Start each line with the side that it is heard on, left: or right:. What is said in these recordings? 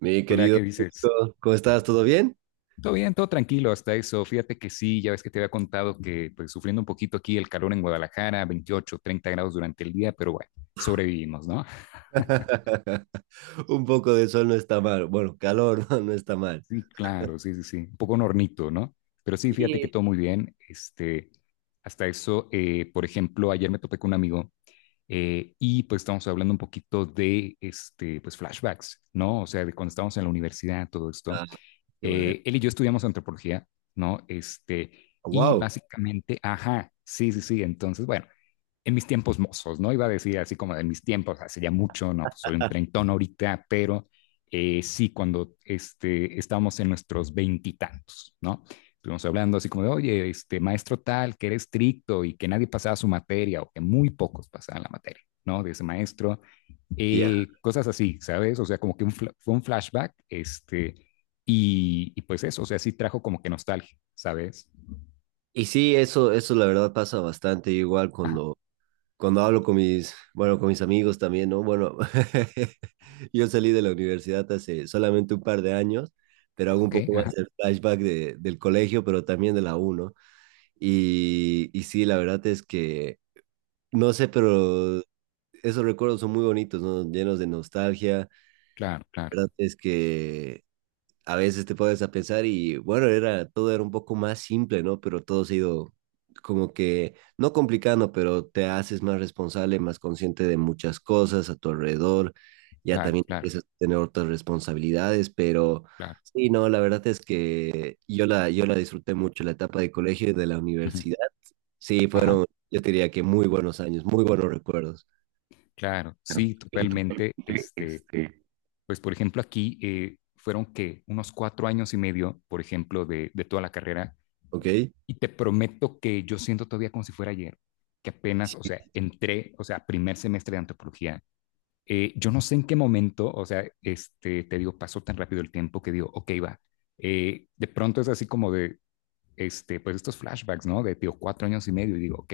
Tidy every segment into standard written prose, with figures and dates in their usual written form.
right: Mi
left: Hola,
right: querido,
left: ¿qué dices?
right: Nico, ¿cómo estás? ¿Todo bien?
left: Todo bien, todo tranquilo hasta eso. Fíjate que sí, ya ves que te había contado que pues sufriendo un poquito aquí el calor en Guadalajara, 28, 30 grados durante el día, pero bueno, sobrevivimos, ¿no?
right: Un poco de sol no está mal. Bueno, calor no, no está mal.
left: Sí, claro, sí, sí, sí. Un poco un hornito, ¿no? Pero sí, fíjate que
right: Sí.
left: todo muy bien. Hasta eso, por ejemplo, ayer me topé con un amigo y pues estábamos hablando un poquito de, pues flashbacks, ¿no? O sea, de cuando estábamos en la universidad, todo esto.
right: Ah, qué bueno.
left: Él y yo estudiamos antropología, ¿no? Y
right: Wow.
left: básicamente, ajá, sí, sí, sí. Entonces, bueno, en mis tiempos mozos, ¿no? Iba a decir así como en mis tiempos, hace ya mucho, no, pues soy un treintón ahorita, pero sí, cuando estábamos en nuestros veintitantos, ¿no? Estuvimos hablando así como de, oye, este maestro tal, que era estricto y que nadie pasaba su materia o que muy pocos pasaban la materia, ¿no? De ese maestro
right: Ya.
left: cosas así, ¿sabes? O sea, como que fue un flashback, y pues eso, o sea, sí trajo como que nostalgia, ¿sabes?
right: Y sí, eso la verdad pasa bastante igual
left: Ajá,
right: cuando, cuando hablo con bueno, con mis amigos también, ¿no? Bueno, yo salí de la universidad hace solamente un par de años, pero
left: ah,
right: hago un
left: ok,
right: poco más
left: ajá,
right: el flashback del colegio, pero también de la U, ¿no? Y sí, la verdad es que, no sé, pero esos recuerdos son muy bonitos, ¿no? Llenos de nostalgia.
left: claro,
right: La
left: claro,
right: verdad es que a veces te pones a pensar y bueno, todo era un poco más simple, ¿no? Pero todo se ha ido como que, no complicando, pero te haces más responsable, más consciente de muchas cosas a tu alrededor. Ya
left: claro,
right: también
left: claro,
right: empiezas a tener otras responsabilidades, pero
left: claro,
right: sí, no, la verdad es que yo la disfruté mucho, la etapa de colegio y de la
left: ujú,
right: universidad. Sí,
left: ajá,
right: fueron, yo te diría que muy buenos años, muy buenos recuerdos.
left: claro, sí, totalmente, pues por ejemplo aquí fueron que unos 4 años y medio, por ejemplo, de toda la carrera,
right: ¿Ok?
left: y te prometo que yo siento todavía como si fuera ayer, que apenas, o sea, entré, o sea, primer semestre de antropología. Yo no sé en qué momento, o sea, te digo, pasó tan rápido el tiempo que digo, ok, va. De pronto es así como de, pues estos flashbacks, ¿no? De, digo, 4 años y medio y digo, ok,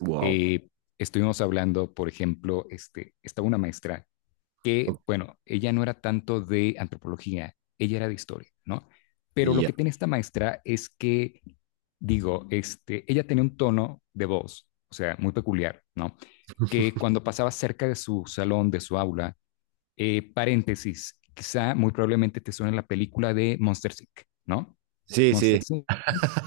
right: Wow.
left: eh, estuvimos hablando, por ejemplo, estaba una maestra que,
right: Ok.
left: bueno, ella no era tanto de antropología, ella era de historia, ¿no? Pero lo
right: Ya.
left: que tiene esta maestra es que, digo, ella tenía un tono de voz, o sea, muy peculiar, ¿no? Que cuando pasaba cerca de su salón, de su aula, paréntesis, quizá muy probablemente te suene la película de Monster Inc., ¿no?
right: Sí,
left: Monster
right: sí.
left: Inc.,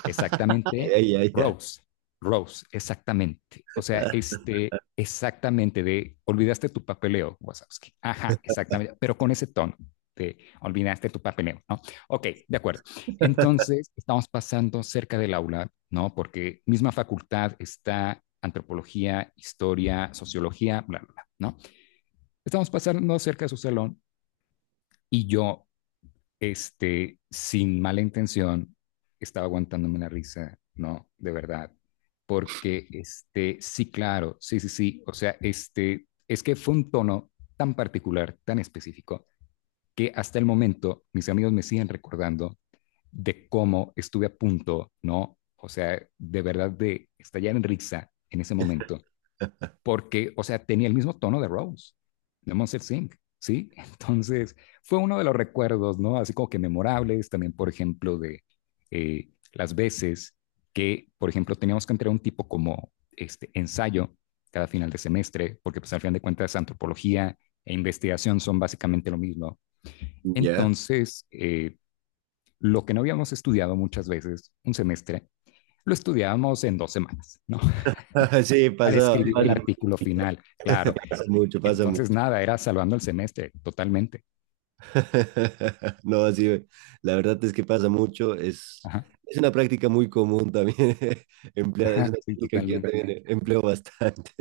left: exactamente.
right: Ya, ya, ya.
left: Rose, Rose, exactamente. O sea, exactamente de olvidaste tu papeleo, Wazowski. Ajá, exactamente, pero con ese tono. Te olvidaste tu papeleo, ¿no? Ok, de acuerdo. Entonces, estamos pasando cerca del aula, ¿no? Porque misma facultad está antropología, historia, sociología, bla, bla, bla, ¿no? Estamos pasando cerca de su salón y yo, sin mala intención, estaba aguantándome la risa, ¿no? De verdad. Porque, sí, claro, sí, sí, sí. O sea, es que fue un tono tan particular, tan específico, que hasta el momento mis amigos me siguen recordando de cómo estuve a punto, ¿no? O sea, de verdad de estallar en risa en ese momento porque, o sea, tenía el mismo tono de Rose, de Monster Singh, ¿sí? Entonces, fue uno de los recuerdos, ¿no? Así como que memorables, también, por ejemplo, de las veces que, por ejemplo, teníamos que entregar un tipo como este ensayo cada final de semestre, porque pues al final de cuentas antropología e investigación son básicamente lo mismo.
right: Ya.
left: Entonces, lo que no habíamos estudiado muchas veces, un semestre, lo estudiábamos en 2 semanas, ¿no?
right: Sí,
left: Para
right: pasa,
left: escribir el
right: pasa,
left: artículo final. Claro,
right: pasa mucho, pasa
left: entonces,
right: mucho.
left: nada, era salvando el semestre, totalmente.
right: No, sí, la verdad es que pasa mucho. Es,
left: Ajá,
right: es una práctica muy común también empleada. Es
left: ajá,
right: una
left: sí,
right: técnica que yo
left: totalmente.
right: también empleo bastante.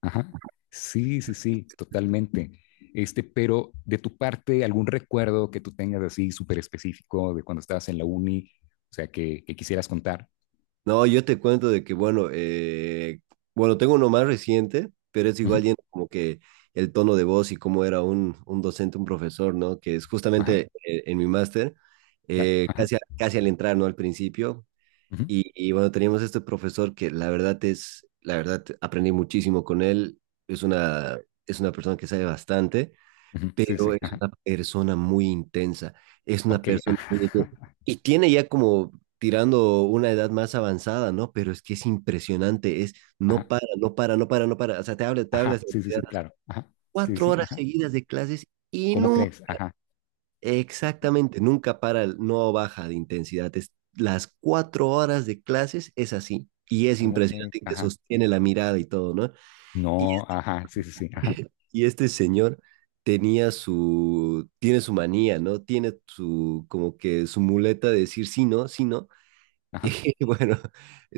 left: Ajá. Sí, sí, sí, totalmente. Pero de tu parte, ¿algún recuerdo que tú tengas así súper específico de cuando estabas en la uni? O sea, que quisieras contar.
right: No, yo te cuento de que, bueno, bueno, tengo uno más reciente, pero es igual
left: Ujú,
right: yendo como que el tono de voz y cómo era un docente, un profesor, ¿no? Que es
left: ajá,
right: justamente en mi máster,
left: claro.
right: eh,
left: Ajá,
right: casi, a- casi al entrar, ¿no? Al principio.
left: ujú,
right: Y bueno, teníamos este profesor que la verdad, aprendí muchísimo con él. Es una, es una persona que sabe bastante,
left: ujú, sí, sí.
right: pero es
left: Ajá.
right: una persona muy intensa, es una
left: Ok.
right: persona
left: Ajá,
right: muy. Y tiene ya como tirando una edad más avanzada, ¿no? Pero es que es impresionante, es no
left: ajá,
right: para, no para, no para, no para. O sea, te hablas
left: ajá,
right: de
left: sí, sí,
right: universidad,
left: sí,
right: así,
left: claro. Ajá. Sí,
right: cuatro
left: sí.
right: horas
left: Ajá.
right: seguidas de clases y
left: ¿Cómo
right: nunca,
left: crees? Ajá.
right: exactamente, nunca para, no baja de intensidad. Las 4 horas de clases es así. Y es
left: ¿Cómo crees?
right: impresionante y te
left: Ajá.
right: sostiene la mirada y todo, ¿no? Y
left: No, ajá. Sí, sí, sí. Ajá.
right: Y este señor tenía su, tiene su manía, ¿no? Tiene su, como que su muleta de decir sí, no, sí, no. Y
left: Ajá.
right: bueno,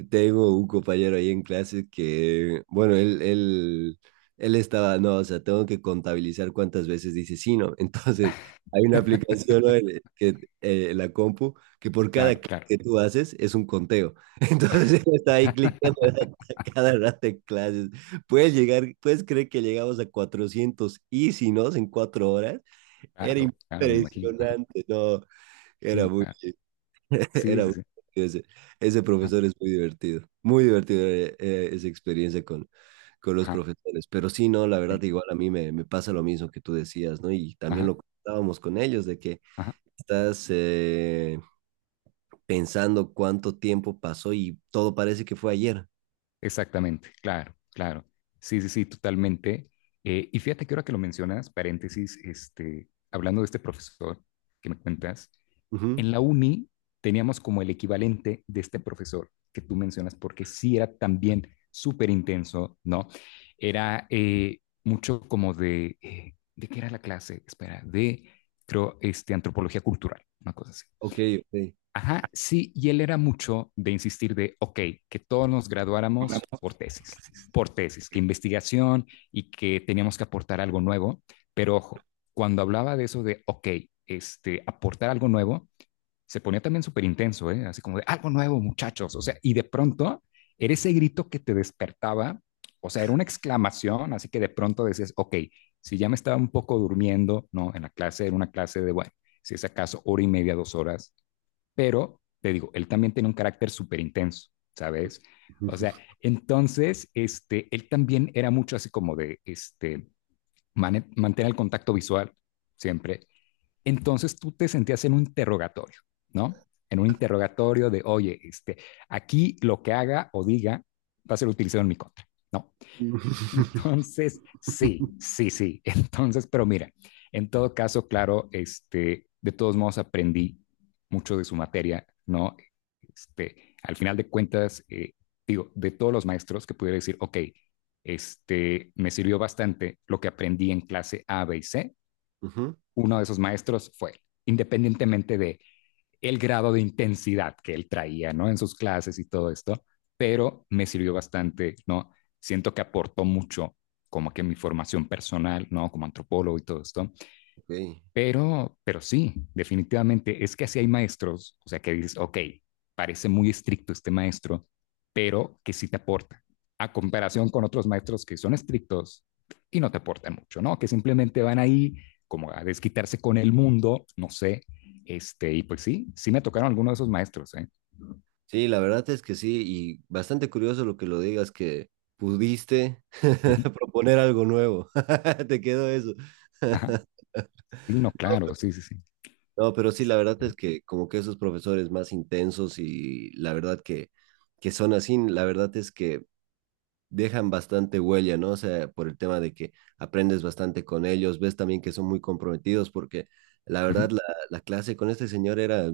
right: tengo un compañero ahí en clase que, bueno, él estaba, no, o sea, tengo que contabilizar cuántas veces dice sí, no. Entonces, hay una aplicación, ¿no? La compu, que por cada
left: Claro,
right: clic
left: claro.
right: que tú haces es un conteo. Entonces, él está ahí cliqueando a cada rato en clases. ¿Puedes creer que llegamos a 400 y si no, en 4 horas? Era
left: Claro, claro, me imagino. Ajá,
right: impresionante, no,
left: sí,
right: era
left: no,
right: muy.
left: claro. Sí,
right: Era
left: sí,
right: muy
left: sí.
right: divertido ese
left: Ajá,
right: profesor. Es muy divertido, muy divertido, esa experiencia con los
left: ajá,
right: profesores. Pero sí, no, la
left: sí.
right: verdad, igual a mí me pasa lo mismo que tú decías, ¿no? Y también
left: Ajá,
right: lo comentábamos con ellos, de que
left: ajá.
right: estás pensando cuánto tiempo pasó y todo parece que fue ayer.
left: Exactamente, claro, claro. Sí, sí, sí, totalmente. Y fíjate que ahora que lo mencionas, paréntesis, hablando de este profesor que me cuentas,
right: Ujú.
left: en la uni teníamos como el equivalente de este profesor que tú mencionas, porque sí era también súper intenso, ¿no? Era mucho como ¿de qué era la clase? Espera, de, creo, antropología cultural, una cosa así.
right: Ok, ok.
left: Ajá, sí, y él era mucho de insistir de, ok, que todos nos graduáramos por tesis, que investigación y que teníamos que aportar algo nuevo, pero ojo, cuando hablaba de eso de, ok, aportar algo nuevo, se ponía también súper intenso, ¿eh? Así como de, algo nuevo, muchachos, o sea, y de pronto era ese grito que te despertaba, o sea, era una exclamación, así que de pronto decías, ok, si ya me estaba un poco durmiendo, ¿no? En la clase, era una clase de, bueno, si es acaso hora y media, 2 horas, pero te digo, él también tiene un carácter súper intenso, ¿sabes? O sea, entonces, él también era mucho así como de, mantener el contacto visual siempre. Entonces tú te sentías en un interrogatorio, ¿no? En un interrogatorio de, oye, aquí lo que haga o diga va a ser utilizado en mi contra, ¿no? Entonces, sí, sí, sí. Entonces, pero mira, en todo caso, claro, de todos modos aprendí mucho de su materia, ¿no? Al final de cuentas, digo, de todos los maestros que pudiera decir, ok, me sirvió bastante lo que aprendí en clase A, B y C,
right: Ujú,
left: uno de esos maestros fue, él, independientemente de el grado de intensidad que él traía, ¿no? En sus clases y todo esto, pero me sirvió bastante, ¿no? Siento que aportó mucho como que mi formación personal, ¿no? Como antropólogo y todo esto,
right: ok.
left: pero sí, definitivamente es que así hay maestros, o sea, que dices, ok, parece muy estricto este maestro, pero que sí te aporta, a comparación con otros maestros que son estrictos y no te aportan mucho, ¿no? Que simplemente van ahí como a desquitarse con el mundo, no sé, y pues sí, sí me tocaron algunos de esos maestros, ¿eh?
right: Sí, la verdad es que sí, y bastante curioso lo que lo digas, que pudiste
left: Ujú,
right: proponer algo nuevo. Te quedó eso.
left: ajá, sí, no, claro, sí, sí, sí.
right: No, pero sí, la verdad es que como que esos profesores más intensos y la verdad que son así, la verdad es que dejan bastante huella, ¿no? O sea, por el tema de que aprendes bastante con ellos, ves también que son muy comprometidos porque la verdad
left: Ujú,
right: la clase con este señor era,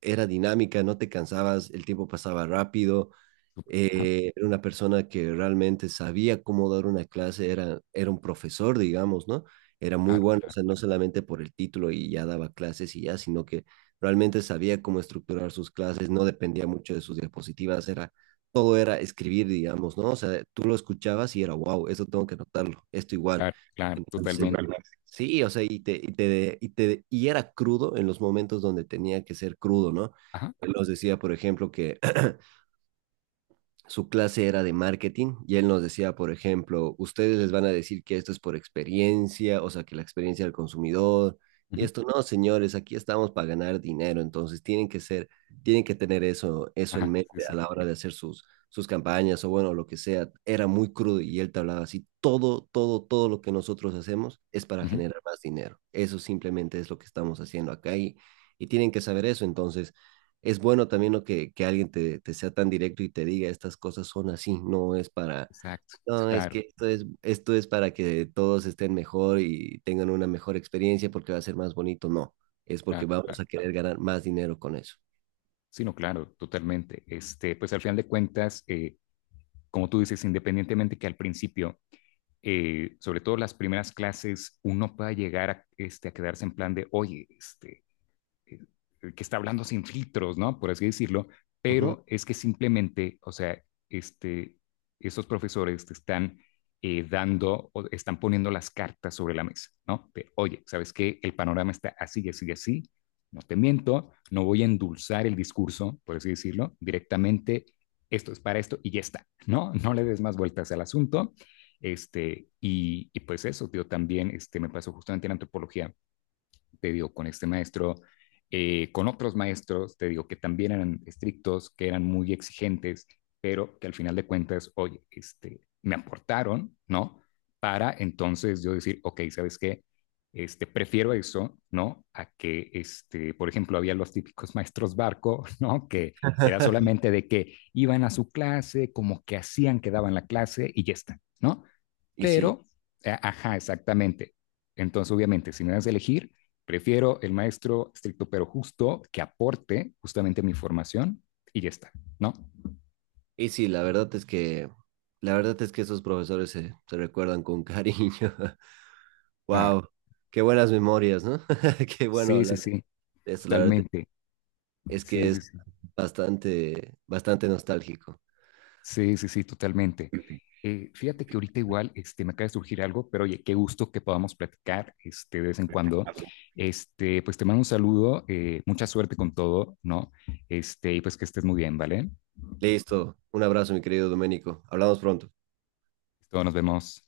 right: era dinámica, no te cansabas, el tiempo pasaba rápido.
left: súper, ajá,
right: Era una persona que realmente sabía cómo dar una clase, era, era un profesor, digamos, ¿no? Era muy
left: claro,
right: bueno, o
left: claro,
right: sea, no solamente por el título y ya daba clases y ya, sino que realmente sabía cómo estructurar sus clases, no dependía mucho de sus diapositivas, todo era escribir, digamos, ¿no? O sea, tú lo escuchabas y era, wow, esto tengo que anotarlo, esto igual.
left: claro, claro,
right: Entonces,
left: totalmente.
right: totalmente, sí, o sea, y era crudo en los momentos donde tenía que ser crudo, ¿no?
left: Ajá,
right: Él nos decía, por ejemplo, que su clase era de marketing y él nos decía, por ejemplo, ustedes les van a decir que esto es por experiencia, o sea, que la experiencia del consumidor y
left: ujú,
right: esto. No, señores, aquí estamos para ganar dinero, entonces tienen que tener eso, eso en
left: ajá, sí,
right: mente a
left: sí.
right: la hora de hacer sus, sus campañas o bueno, lo que sea. Era muy crudo y él te hablaba así, todo, todo, todo lo que nosotros hacemos es para
left: Ujú,
right: generar más dinero. Eso simplemente es lo que estamos haciendo acá. Y tienen que saber eso, entonces es bueno también, ¿no?, que alguien te, te sea tan directo y te diga estas cosas son así. No es para,
left: exacto,
right: no, es
left: claro.
right: que esto es para que todos estén mejor y tengan una mejor experiencia porque va a ser más bonito, no, es porque
left: Claro,
right: vamos a
left: claro.
right: querer ganar más dinero con eso.
left: Sí, no, claro, totalmente. Pues al final de cuentas, como tú dices, independientemente que al principio, sobre todo las primeras clases, uno pueda llegar a quedarse en plan de, oye, que está hablando sin filtros, ¿no? Por así decirlo,
right: Ujú.
left: pero es que simplemente, o sea, este, estos profesores te están dando, o están poniendo las cartas sobre la mesa, ¿no? De, oye, ¿sabes qué? El panorama está así, así, así, no te miento, no voy a endulzar el discurso, por así decirlo, directamente, esto es para esto y ya está, ¿no? No le des más vueltas al asunto. Y pues eso, tío, también me pasó justamente en antropología, te digo, con este maestro, con otros maestros, te digo, que también eran estrictos, que eran muy exigentes, pero que al final de cuentas, oye, me aportaron, ¿no? Para entonces yo decir, ok, ¿sabes qué? Prefiero eso, ¿no? A que, por ejemplo, había los típicos maestros barco, ¿no? Que era solamente de que iban a su clase, como que hacían que daban la clase y ya está, ¿no?
right: Y sí,
left: Pero, ajá, exactamente. Entonces, obviamente, si me das a elegir, prefiero el maestro estricto pero justo que aporte justamente a mi formación y ya está, ¿no?
right: y sí, la verdad es que, la verdad es que esos profesores se recuerdan con cariño.
left: Claro.
right: Wow, qué buenas memorias, ¿no? Qué bueno
left: Sí, sí,
right: hablar
left: sí,
right: de esto, la verdad
left: totalmente.
right: es que
left: Sí,
right: es
left: sí, sí.
right: bastante, bastante nostálgico.
left: Sí, sí, sí, totalmente. Fíjate que ahorita igual me acaba de surgir algo, pero oye, qué gusto que podamos platicar de vez en cuando. Pues te mando un saludo, mucha suerte con todo, ¿no? Y pues que estés muy bien, ¿vale?
right: Listo. Un abrazo, mi querido Doménico. Hablamos pronto.
left: Todos nos vemos.